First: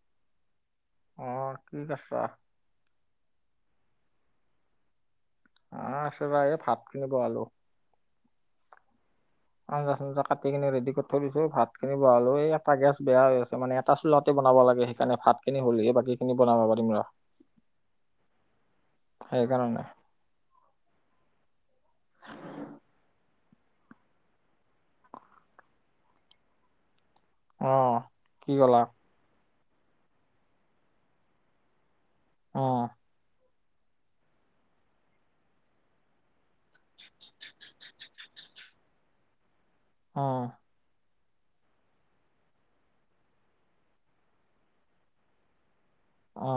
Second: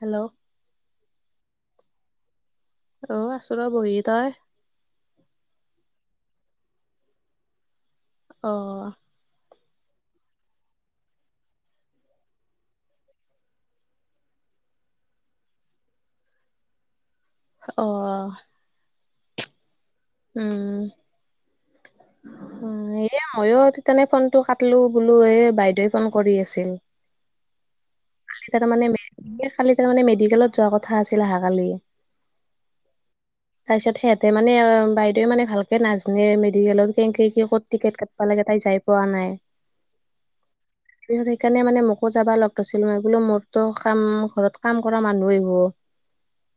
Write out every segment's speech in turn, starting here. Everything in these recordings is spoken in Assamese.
হেল্ল'! অ, কি কৰচা? অ, আছো ৰ বহি। তই? অ, আছে ৰ'বা, এই ভাত খিনি বহালো। অ। আঞ্জা-চাঞ্জা কাটি কিনে ৰেডি কৰি থৈ দিছো, ভাত খিনি বহালো, এই এটা গেছ বেয়া হৈ আছে মানে। এটা চোলাহতে বনাব লাগে সেইকাৰণে, ভাতখিনি হ'লে বাকীখিনি বানাব পাৰিম। অ। সেই কাৰণে। উম। উম, এ মইও সেইকাৰণে ফোনটো কাটিলো, বোলো, এ বাইদেৱে ফোন কৰি আছিল। অ। কালি কি তাৰ কলা মানে এ, কালি তাৰ মানে মেডিকেলত যোৱা কথা আছিল অহাকালি। অ। [inaudible] তাৰ পিছত, সিহঁতে মানে বাইদেৱে ভালকে নাজানেয়ে মেডিকেলত কেনেকে ক'ত টিকেট কাট লাগে, তাইক যাই পোৱা নাই। অ। [unintelligible] সেইকাৰণে মান মোকো যাবা লগ ধৰিছিল। [unintelligible] মোৰ বোলো, মোৰতো কাম ঘৰত কাম কৰা মানুহে আহিব। অ।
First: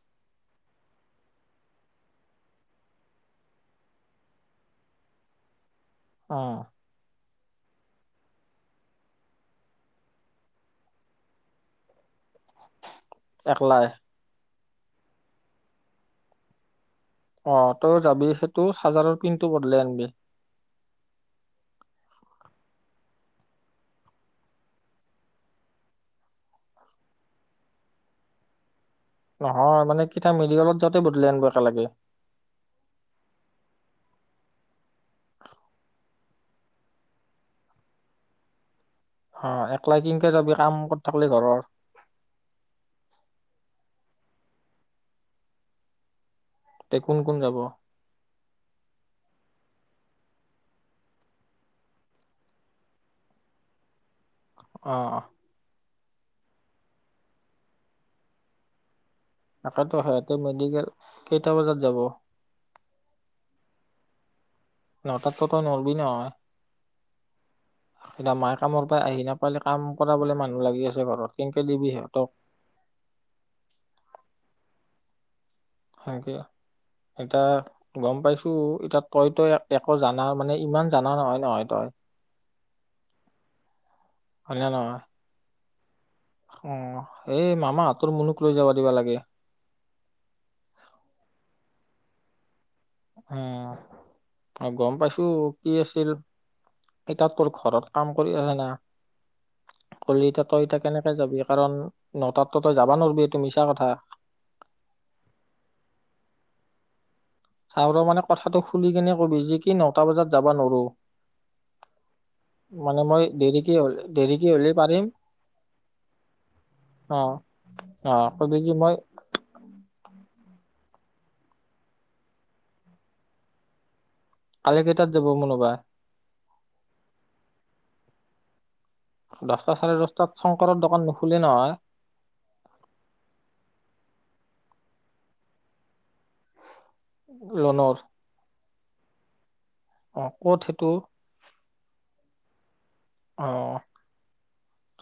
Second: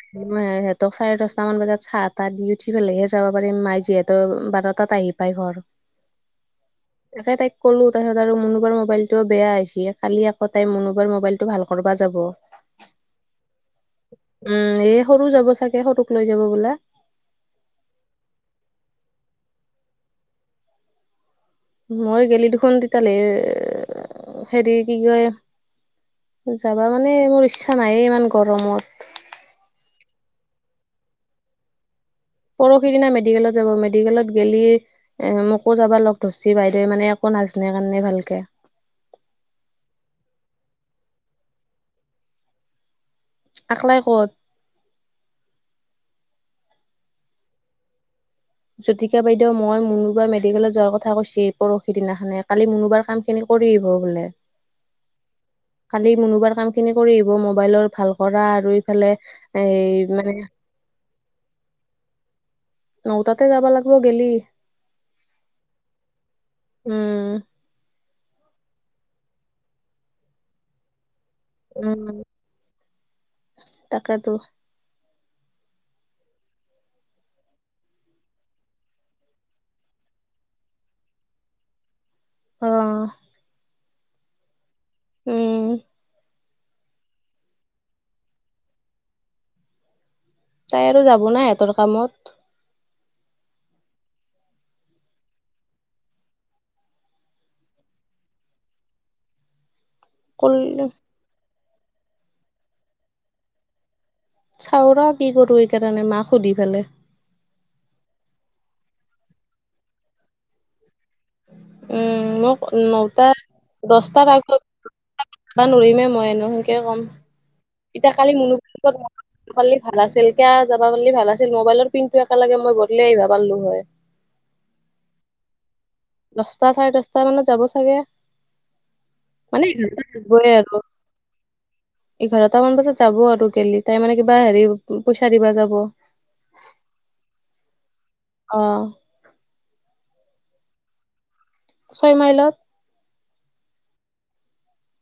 [inaudible] সিহঁতক চাৰে দচটা মান বজাত চাহ তাহ দি উঠি পেলাইহে যাব পাৰিম মাই যিয়ে ত বাৰটাত আহি পাই ঘৰ। অ। তাকে তাইক কলো তপিছত আৰু মনোবাৰ মোবাইল টো বেয়া হৈছে কালি আক তাই মূনোবৰ মোবাইলটো ভাল কৰিবা যাব। একলাই। উম এ সৰু যাব চাগে সৰুক লৈ যাব বোলে। অ তও যাবি সেইটো চাৰ্জাৰৰ পিনটো বদলাই আনিবি। মই গেলি দেখোন তেতালে হেৰি কি কয় যাবা মানে মোৰ ইচ্ছা নায়ে ইমান গৰমত। নহয় মানে কীতা মেডিকেলত যাওঁতে বদলাই আনিব একে লাগে। পৰহি দিনা মেডিকেলত যাব মেডিকেলত গেলি এ মোকো যাবা লগ ধৰিছি বাইদেউে মানে একো নাজানে কাৰণে ভালকে। অ একলা কিনকে যাবি কাম কত থাকিলি ঘৰ। একলাই ক'ত। তে কোন কোন যাব। জুতিকা বাইদেউ, মই, মুনু বা মেডিকেলত যোৱাৰ কথা কৈছি পৰহি দিনাখনে কালি মুনুবাৰ কাম খিনি কৰি আহিব বোলে। অঁ। কালি মোনোবাৰ কাম খিনি কৰি আহিব মোবাইলৰ ভাল কৰা আৰু এইফালে। তাকেতো সিহঁতে মেডিকেল কেইটা বজাত যাব। ন তাতে যাব লাগিব গেলি। নটাত ত ত নলবি নহয়। উম এতিয়া মাই কামৰ পৰা আহি নাপালে কাম কৰাবলৈ মানুহ লাগি আছে ঘৰত। কেনেকে দিবি উম সিহঁতক তাকেটো। তাকে এতা গম পাইছো এতিয়া তইতো একো জানা মানে ইমান জানা নহয় নহয় তই। অ। হয়না নহয়। উম। অ এই মামাহঁতৰ মুনুক লৈ যাব দিবা লাগে। তাই আৰু যাব নাই এতৰ কামত। উম গম পাইছো কি আছিল। এ তাত তোৰ ঘৰত কাম কৰি আছে না। কৰিলি কল তই এতিয়া কেনেকে যাবি কাৰণ ন তাত তো তই যাবা নোৱাৰবি এইটো মিছা কথা। চাওঁ ৰ কি কৰোঁ এইকাৰণে মাক সুধি পেলাই। চাও ৰ মানে কথাটো খুলি কেনে কবি যি কি নটা বজাত যাব নোৱাৰো। উম মোক মানে নটা মই দেৰিকে হলে দেৰিকে হ'লে পাৰিম। বা নৰিমে মই [inaudible] নেকে কম অ অ এতিয়া কালি মুন কবি যি মই যাব পাৰি ভাল আছিল কিয় যাব পাৰিলি ভাল আছিল মোবাইলৰ পিনটো একেলগে মই বদলি আহিব পৰিলোঁ হয়। কালি কেইটাত যাব মুনো বা। দচটা চাৰে দছটা মানত যাব চাগে। মানে দহটা চাৰে এঘাৰটা দহটাত বাজবই আৰু শংকাৰৰ দোকান নুখোলে নহয়। এঘাৰটামান বজাত যাব আৰু গেলি তাই মানে কিবা হেৰি পইচা দিব যাব। লোনৰ? অ অ ক'ত সেইটো ছয় মাইলত অ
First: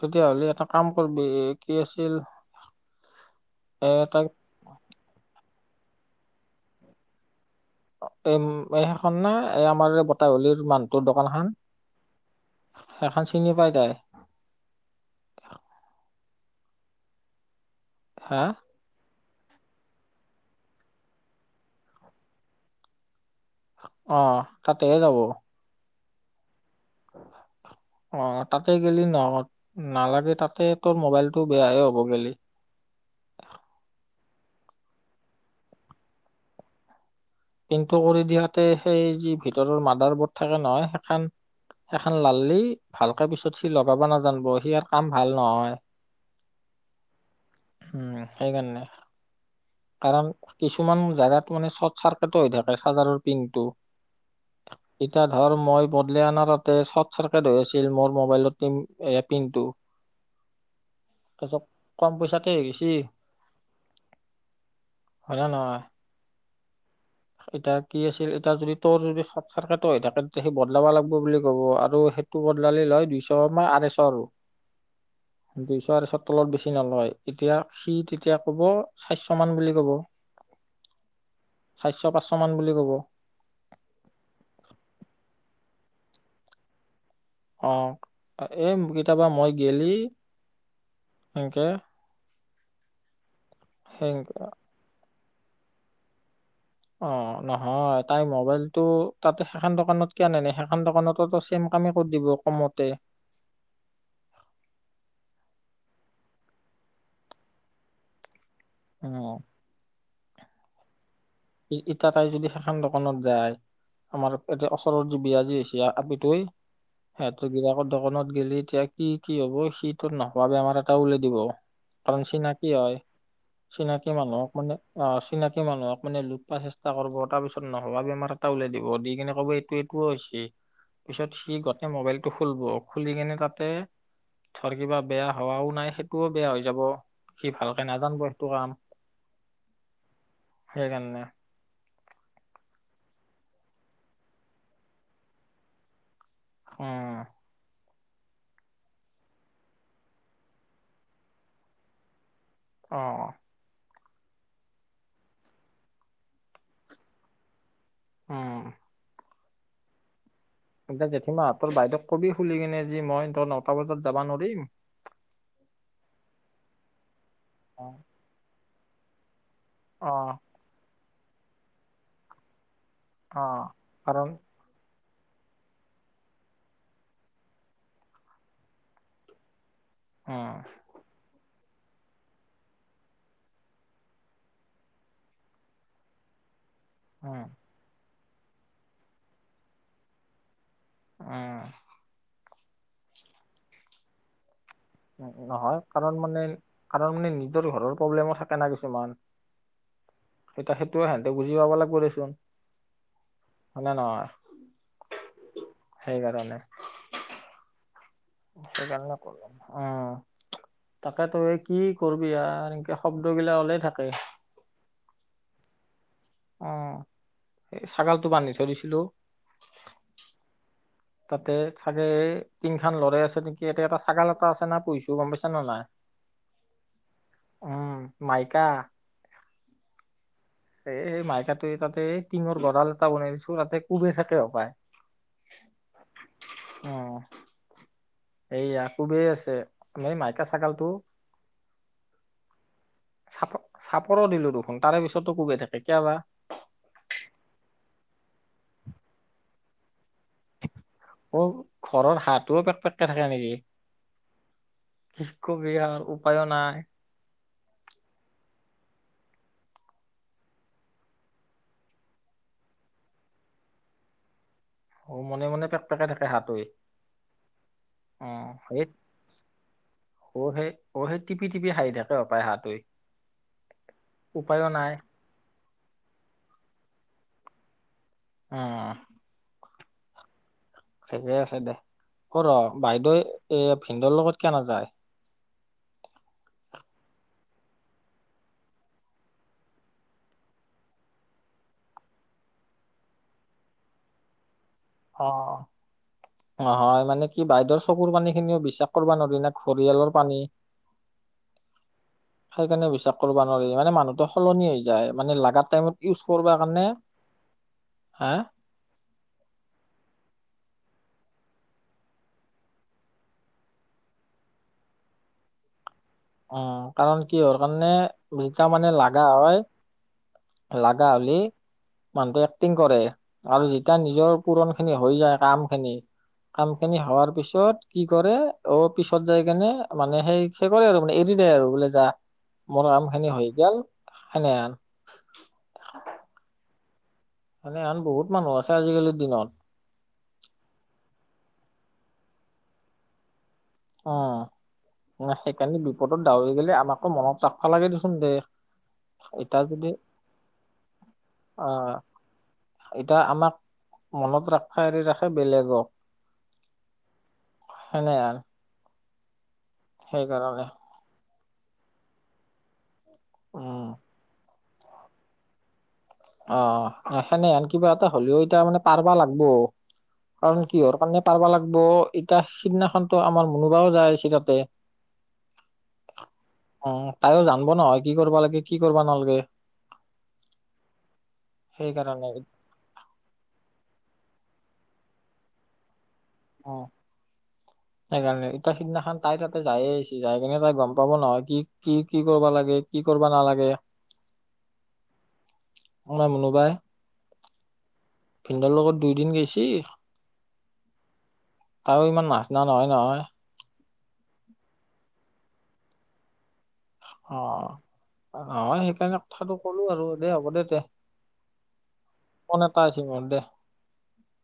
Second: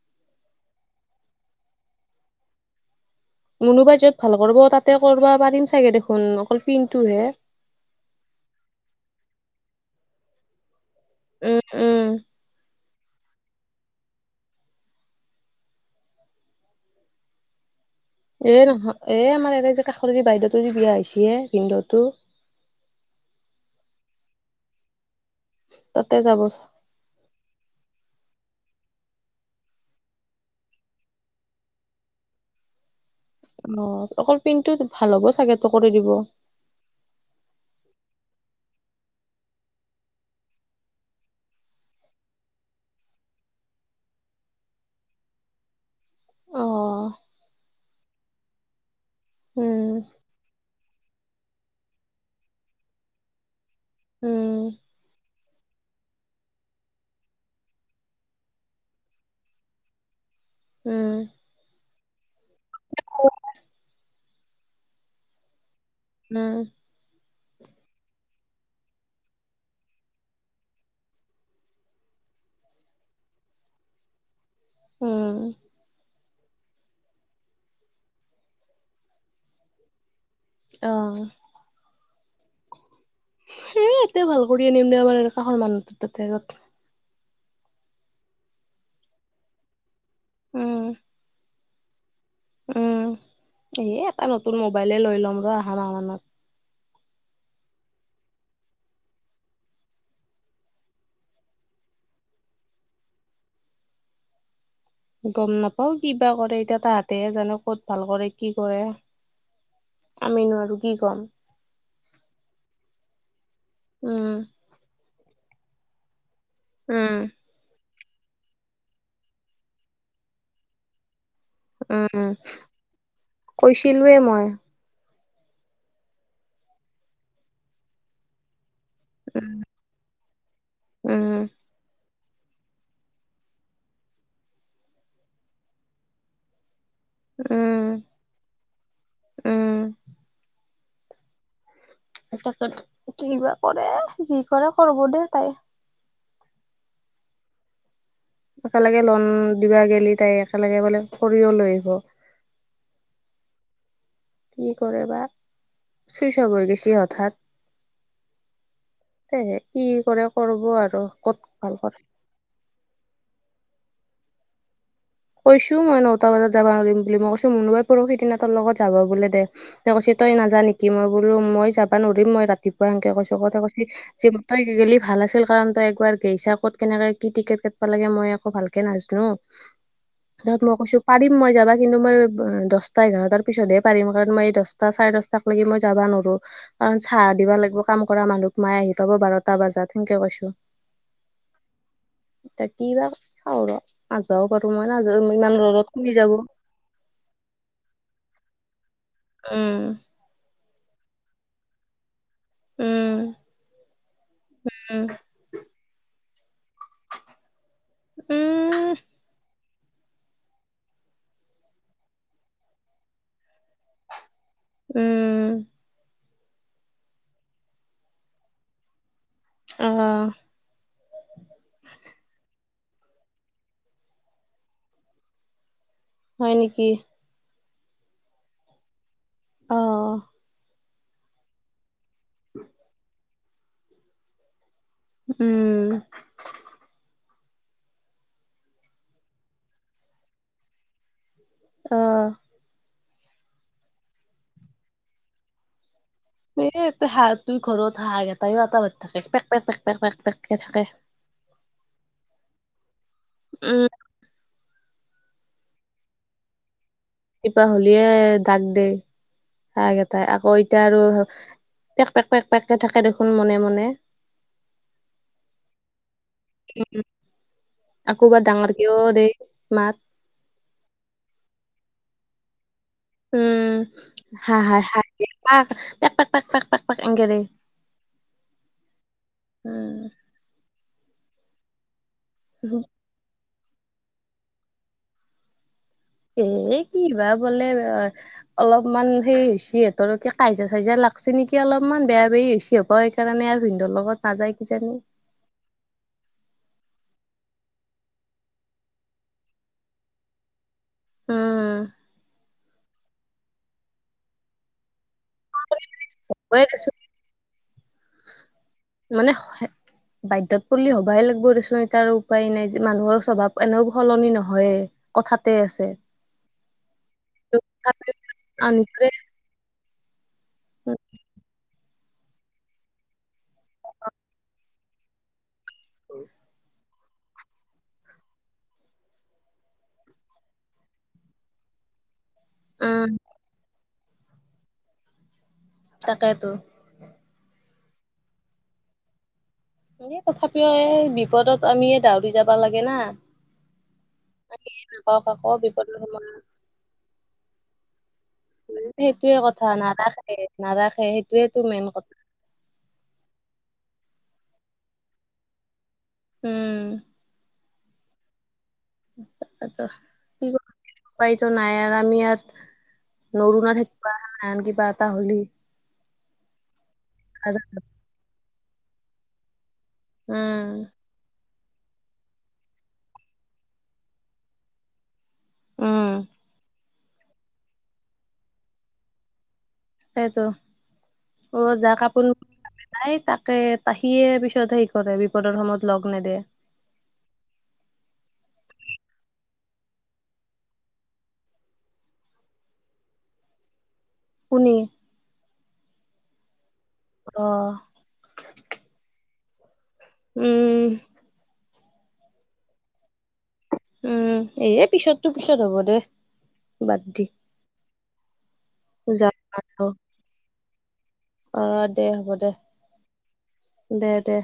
তেতিয়াহ'লে এটা কাম কৰিব কি আছিল এ মোনোবাই য'ত তাক ভাল কৰিব তাতে কৰিবা পাৰিম চাগে দেখোন অকল পিনটো হে এ এই সেইখন না এই আমাৰ এই বতাহলীৰ মানটোৰ দোকান খন উম উম সেইখন চিনি পাই তাই হা এ নহয় এ আমাৰ এনে যে কাষৰ যে বাইদেউতো যে বিয়া হৈছে ভিদুটো অ তাতেহে যাব তাতে যাব [unintelligible] অ তাতে গেলি নহ নালাগে তাতে তোৰ মোবাইলটো বেয়াহে হ'ব গেলি অ অকল পিনটো ভাল হ'ব চাগেটো কৰি দিব পিনটো কৰি দিয়াতে সেই যি ভিতৰৰ মডাৰ বৰ্ড থাকে নহয় সেইখন সেইখন লালি ভালকে পিছত সি লগাব নাজানিব হিয়াৰ কাম ভাল নহয় অ উম সেইকাৰণে উম কাৰণ কিছুমান জেগাত মানে চট চাৰ হৈ থাকে চাৰ্জাৰৰ পিংকটো উম এতিয়া ধৰ মই বদলি অনাৰ তাতে চৰ্ট চাৰ্কিট হৈ আছিল মোৰ মবাইলত পিন এ পিনটো উম কেছব কম পইচাতে হৈ গেলি হয় না নহয় উম এতিয়া কি আছিল এতিয়া যদি তোৰ যদি চৰ্ট চাৰ্কিটো হৈ থাকে তেতিয়া সি বদলাবা লাগিব বুলি ক'ব আৰু সেই টো বদলালি লয় দুইশ মই আৰৈশ আৰু উম দুইশ আৰৈশ তলত বেছি নলয় এতিয়া সি তেতিয়া কব চাৰিশমান বুলি কব অহ চাৰিশ পাঁচশ মান বুলি কব সেই এতে ভাল কৰি আনিম দে আমাৰ কাষৰ মানুহটো তাতে আগত অ এই কেতিয়াবা মই গেলি উম সেনকে উম এ এটা সেনকে নতুন মোবাইলে লৈ ল'ম ৰ অহা মাহ মানত অ নহয় তাই মোবাইলটো তাতে সেইখন দোকানত কিয় আনে ন সেইখন দোকানতো চেম কামেই কৰি দিব কমতে গম নাপাও কিবা কৰে এতিয়া তাহাতেহে জানে ক'ত ভাল কৰে কি কৰে উম আমি নোৱাৰোঁ কি ক'ম ইটা তাই যদি সেইখন দোকানত যায় আমাৰ উম এতিয়া ওচৰত যি বিয়াজি হৈছে আপিতোৱে উম সিহঁত বিলাকৰ দোকানত গেলি এতিয়া কি কি হব সি টোৰ নোহোৱা বেমাৰ এটা উওলাই দিব কাৰণ উম চিনাকি হয় চিনাকি কৈছিলোয়ে মই মানুহক মানে অ' চিনাকি মানুহক মানে লোপ পোৱা চেষ্টা কৰিব, তাৰপিছত নোহোৱা বেমাৰ এটা উলাই দিব, দি কিনে ক'ব উম এইটো এইটোও হৈছে পিছত উম সি গোটেই মোবাইল টো খুলব খুলি কেনে তাতে ধৰ কিবা বেয়া হোৱাও নাই সেইটোও বেয়া হৈ যাব সি ভালকে উম নাজানিব সেইটো কাম। উম হেইকাৰানে। এ কিবা কৰে যি কৰে কৰিব দেই তাই। অ'। একেলগে লোন দিবা গেলি তাই একেলগে বোলে খৰিয়ো লৈ আহিব। অ', অ। কি কৰে বা? চুইচ অফ হৈ গেছি হঠাৎ। অ'। তেহে কি কৰে কৰব আৰু এতিয়া ক'ত জেঠীমাহঁতৰ ভাল বাইদেউক কৰে কবি খুলি কেনে, যে মই তুৰ ন'টা বজাত যাবা নৰিম। কৈছোঁ মই নটা বজাত যাব নোৱাৰিম বুলি, মই কৈছোঁ মুনুবাই অ' পৰশি দিনা তুৰ লগত যাব বোলে দে। তেতিয়া কৈছি তই নাযা নেকি? মই বোলো মই যাবা নৰিম, মই ৰাতিপুৱা সেনকে কৈছি, কওঁতে অ' কাৰণ কৈছি তই গেলি ভাল আছিল, কাৰণ তই একবাৰ গেইছা, ক'ত কেনেকে কি টিকেট কাটিব লাগে, মই একো ভালকে নাজনো। উম তাৰপিছত মই কৈছোঁ পাৰিম মই যাবা। কিন্তু মই দশটা এঘাৰটাৰ পিছতহে পাৰিম, কাৰণ মই দশটা চাৰে দশটা টাক লাগি মই যাবা নৰো। কাৰণ চাহ উম দিবা লাগব কাম কৰা মানুহোক, মাই আহি পাব বাৰটা বাজাত সেনকে কৈছোঁ। উম। তে কি বা কৰোঁ ৰ, নাযবাও পাৰোঁ। নহয় কাৰণ মানে, কাৰণ মানে নিজৰ ঘৰৰ প্ৰব্লেমো থাকে না কিছুমান। উম। এতিয়া সেটোও সেঁহেতে বুজি পাব লাগব দেচোন। উম, হয়নে নহয়? উম, সেইকাৰণে। উম, সেইকাৰণে কৰলোঁ। উম, তাকেটো এই কি কৰবি আৰ এনেকে শব্দগিলা ওলাই থাকে। উম। উম, সেই ছাগালটো বান্ধি থৈ দিছিলোঁ উম। তাতে ছাগে এই টিং খান লৰাই আছে নেকি? ইয়াতে এটা ছাগাল এটা আছে না, পোহিছোঁ গ'ম পাইছানা নাই? হয় নেকি? উম, মাইকা। অ'। এ এই মাইকাটোৱে তাতে টিঙৰ গঁড়াল এটা বনাই দিছোঁ, তাতে কোবে থাকে হ'ব পায়। উম। অ'। এইয়া কোবেই আছে, এই মাইকা ছাগালটো। অ'। চাপৰ চাপৰো দিলোঁ দেখোন, তাৰে পিছতো কোবেই থাকে কিয়া বা? এ ইয়াতে হাঁহতুই ঘৰত হাঁহ গেটাইও আটা পৰি থাকে, পেক, পেক, পেক পেক, পেক, পেককে। থাকে। অ' ঘৰৰ হাঁহোও পেক পেককে থাকে নেকি? উম, কি কবি আৰ উপায়ো নাই। ৰাতিপুৱা হলিয়ে দাগ দে, হাঁহ গেটাই, আকৌ এতিয়া আৰুহ পেক, পেক, পেক, পেককে থাকে দেখোন মনে, মনে। অ', মনে-মনে পেক-পেকাই থাকে হাঁহটোই। অ আকোবাৰ ডাঙৰ সেই কেও দেই, মাত। অ', হেই, অ'হেই টিপি-টিপি হাঁহি থাকে হ'ব পায় হাঁহটোই। উম, হা, উপায়ো হায়, নাই হাঁহি পাক, পেক, পেক, পেক, পেক, পেক, পেক এনকে দেই। উম। উম। ঠিকে আছে দেহ, ও'ৰ উম, অ', বাইদেউ এ ভিনদোৰ লগত কিয় নাযায়? এই কি বা বলে অলপমান সেই হৈছি সিহঁতৰ, কিবা কাইজিয়া-চাইজিয়া লাগছি নেকি? অলপমান বেয়া বেই হৈছি হ'ব পায়। সেইকাৰণে আৰু ভিনদোৰ লগত নাযায় কিজানি। অ'। অ', হয় মানে কি বাইদেৰ চকুৰ পানী খিনিও বিশ্বাস কৰিব নোৱাৰি না ঘৰিয়ালৰ পানী। উম সেইকাৰণে বিশ্বাস কৰিব নোৱাৰি মানে মানুহতো সলনি হৈ যায় মানে লাগ গ, টাইমত ইউজ কৰিব হয়ে কাৰণে দেচোন হা মানে বাধ্যত পৰিল হবাই লাগিব দেচোন এ, তাৰ উপায় নাই যে মানুহৰ স্বভাৱ এনেও সলনি নহয়। কথাতে আছে। উম, কাৰণ কিহৰ কাৰণে জিতা মানে নিজৰে লাগা হয়। লাগা হলে মানুহটো এক্টিং কৰে আৰু যেতিয়া নিজৰ পুৰণ খিন হৈ যায় কাম খিনি ক সিনি হোৱাৰ পিছত কি কৰে ও পিছত যাই কেনে মানে সেই সে, কৰে আৰু। এৰি দে আৰু বোলে যা মোৰ কাম উম খিনি হৈ গ'ল সেনেহান। তাকেইতো। সেনেহান বহুত মানুহ আছে আজিকালিৰ দিনত। এ, তথাপিও এই বিপদত আমি দাউৰি যাবা লাগে না। উম, আমি নাপাওঁ কাকো সেইকাৰণে বিপদৰ বিপদত সময়ত দাউৰি গেলি আমাকো মনত ৰাখাবা, লাগে, দেচোন দে। সেইটোয়ে এতিয়া কথা যদি নাৰাখে, নাৰাখে, সেইটোয়েটো মেইন আহ কথা। এতিয়া আমাক মনত ৰক্ষা এৰি ৰাখে বেলেগক উম। সনেহান। ত, কি, কৰ, উপায়তো নাই আৰু আমি আৰু নৰু, উম নেবা, নন, কিবা এটা হ'লি অ', সেনেহান কিবা এটা হ'লেও এতিয়া মানে পাৰবা লাগব কাৰণ উম কিহৰ কাৰণে পাৰবা লাগব এতিয়া সিদিনাখনতো আমাৰ মোনোবাও যায় আছে তাতে। উম। অ', তাইও জানব নহয় কি কৰিব লাগে, কি কৰিব নালাগে। সেইটো অ', যা, কাপোৰ সেইকাৰণে নাই তাকে তাহিয়ে পিছত হে, কৰে, বিপদৰ সময়ত লগ নেদে। অ'। উ। সেইকাৰণে ইতিৰ সিদিনাখন তাই তাতে যায়ে আহিছে যাই কিনে তাই গ'ম পাব নহয় কি, কি, কি, কৰিবা লাগে। কি কৰিব নালাগে। কোনি। আমাৰ মুনু বাই। অ'। সিহঁতৰ লগত দুইদিন গেইছি। উম। আৰু ইমান নাজনা নহয় নহয়। উম, এ পিছতটো, পিছত হ'ব দে। বাদ দি অ', অ', সেই তেনে যা কথাটো ক'লোঁ আৰু, দেই হ'ব দে, দে, অ দে হ'ব দে ফোন এটা আহছে মোৰ, দে। দে, দে।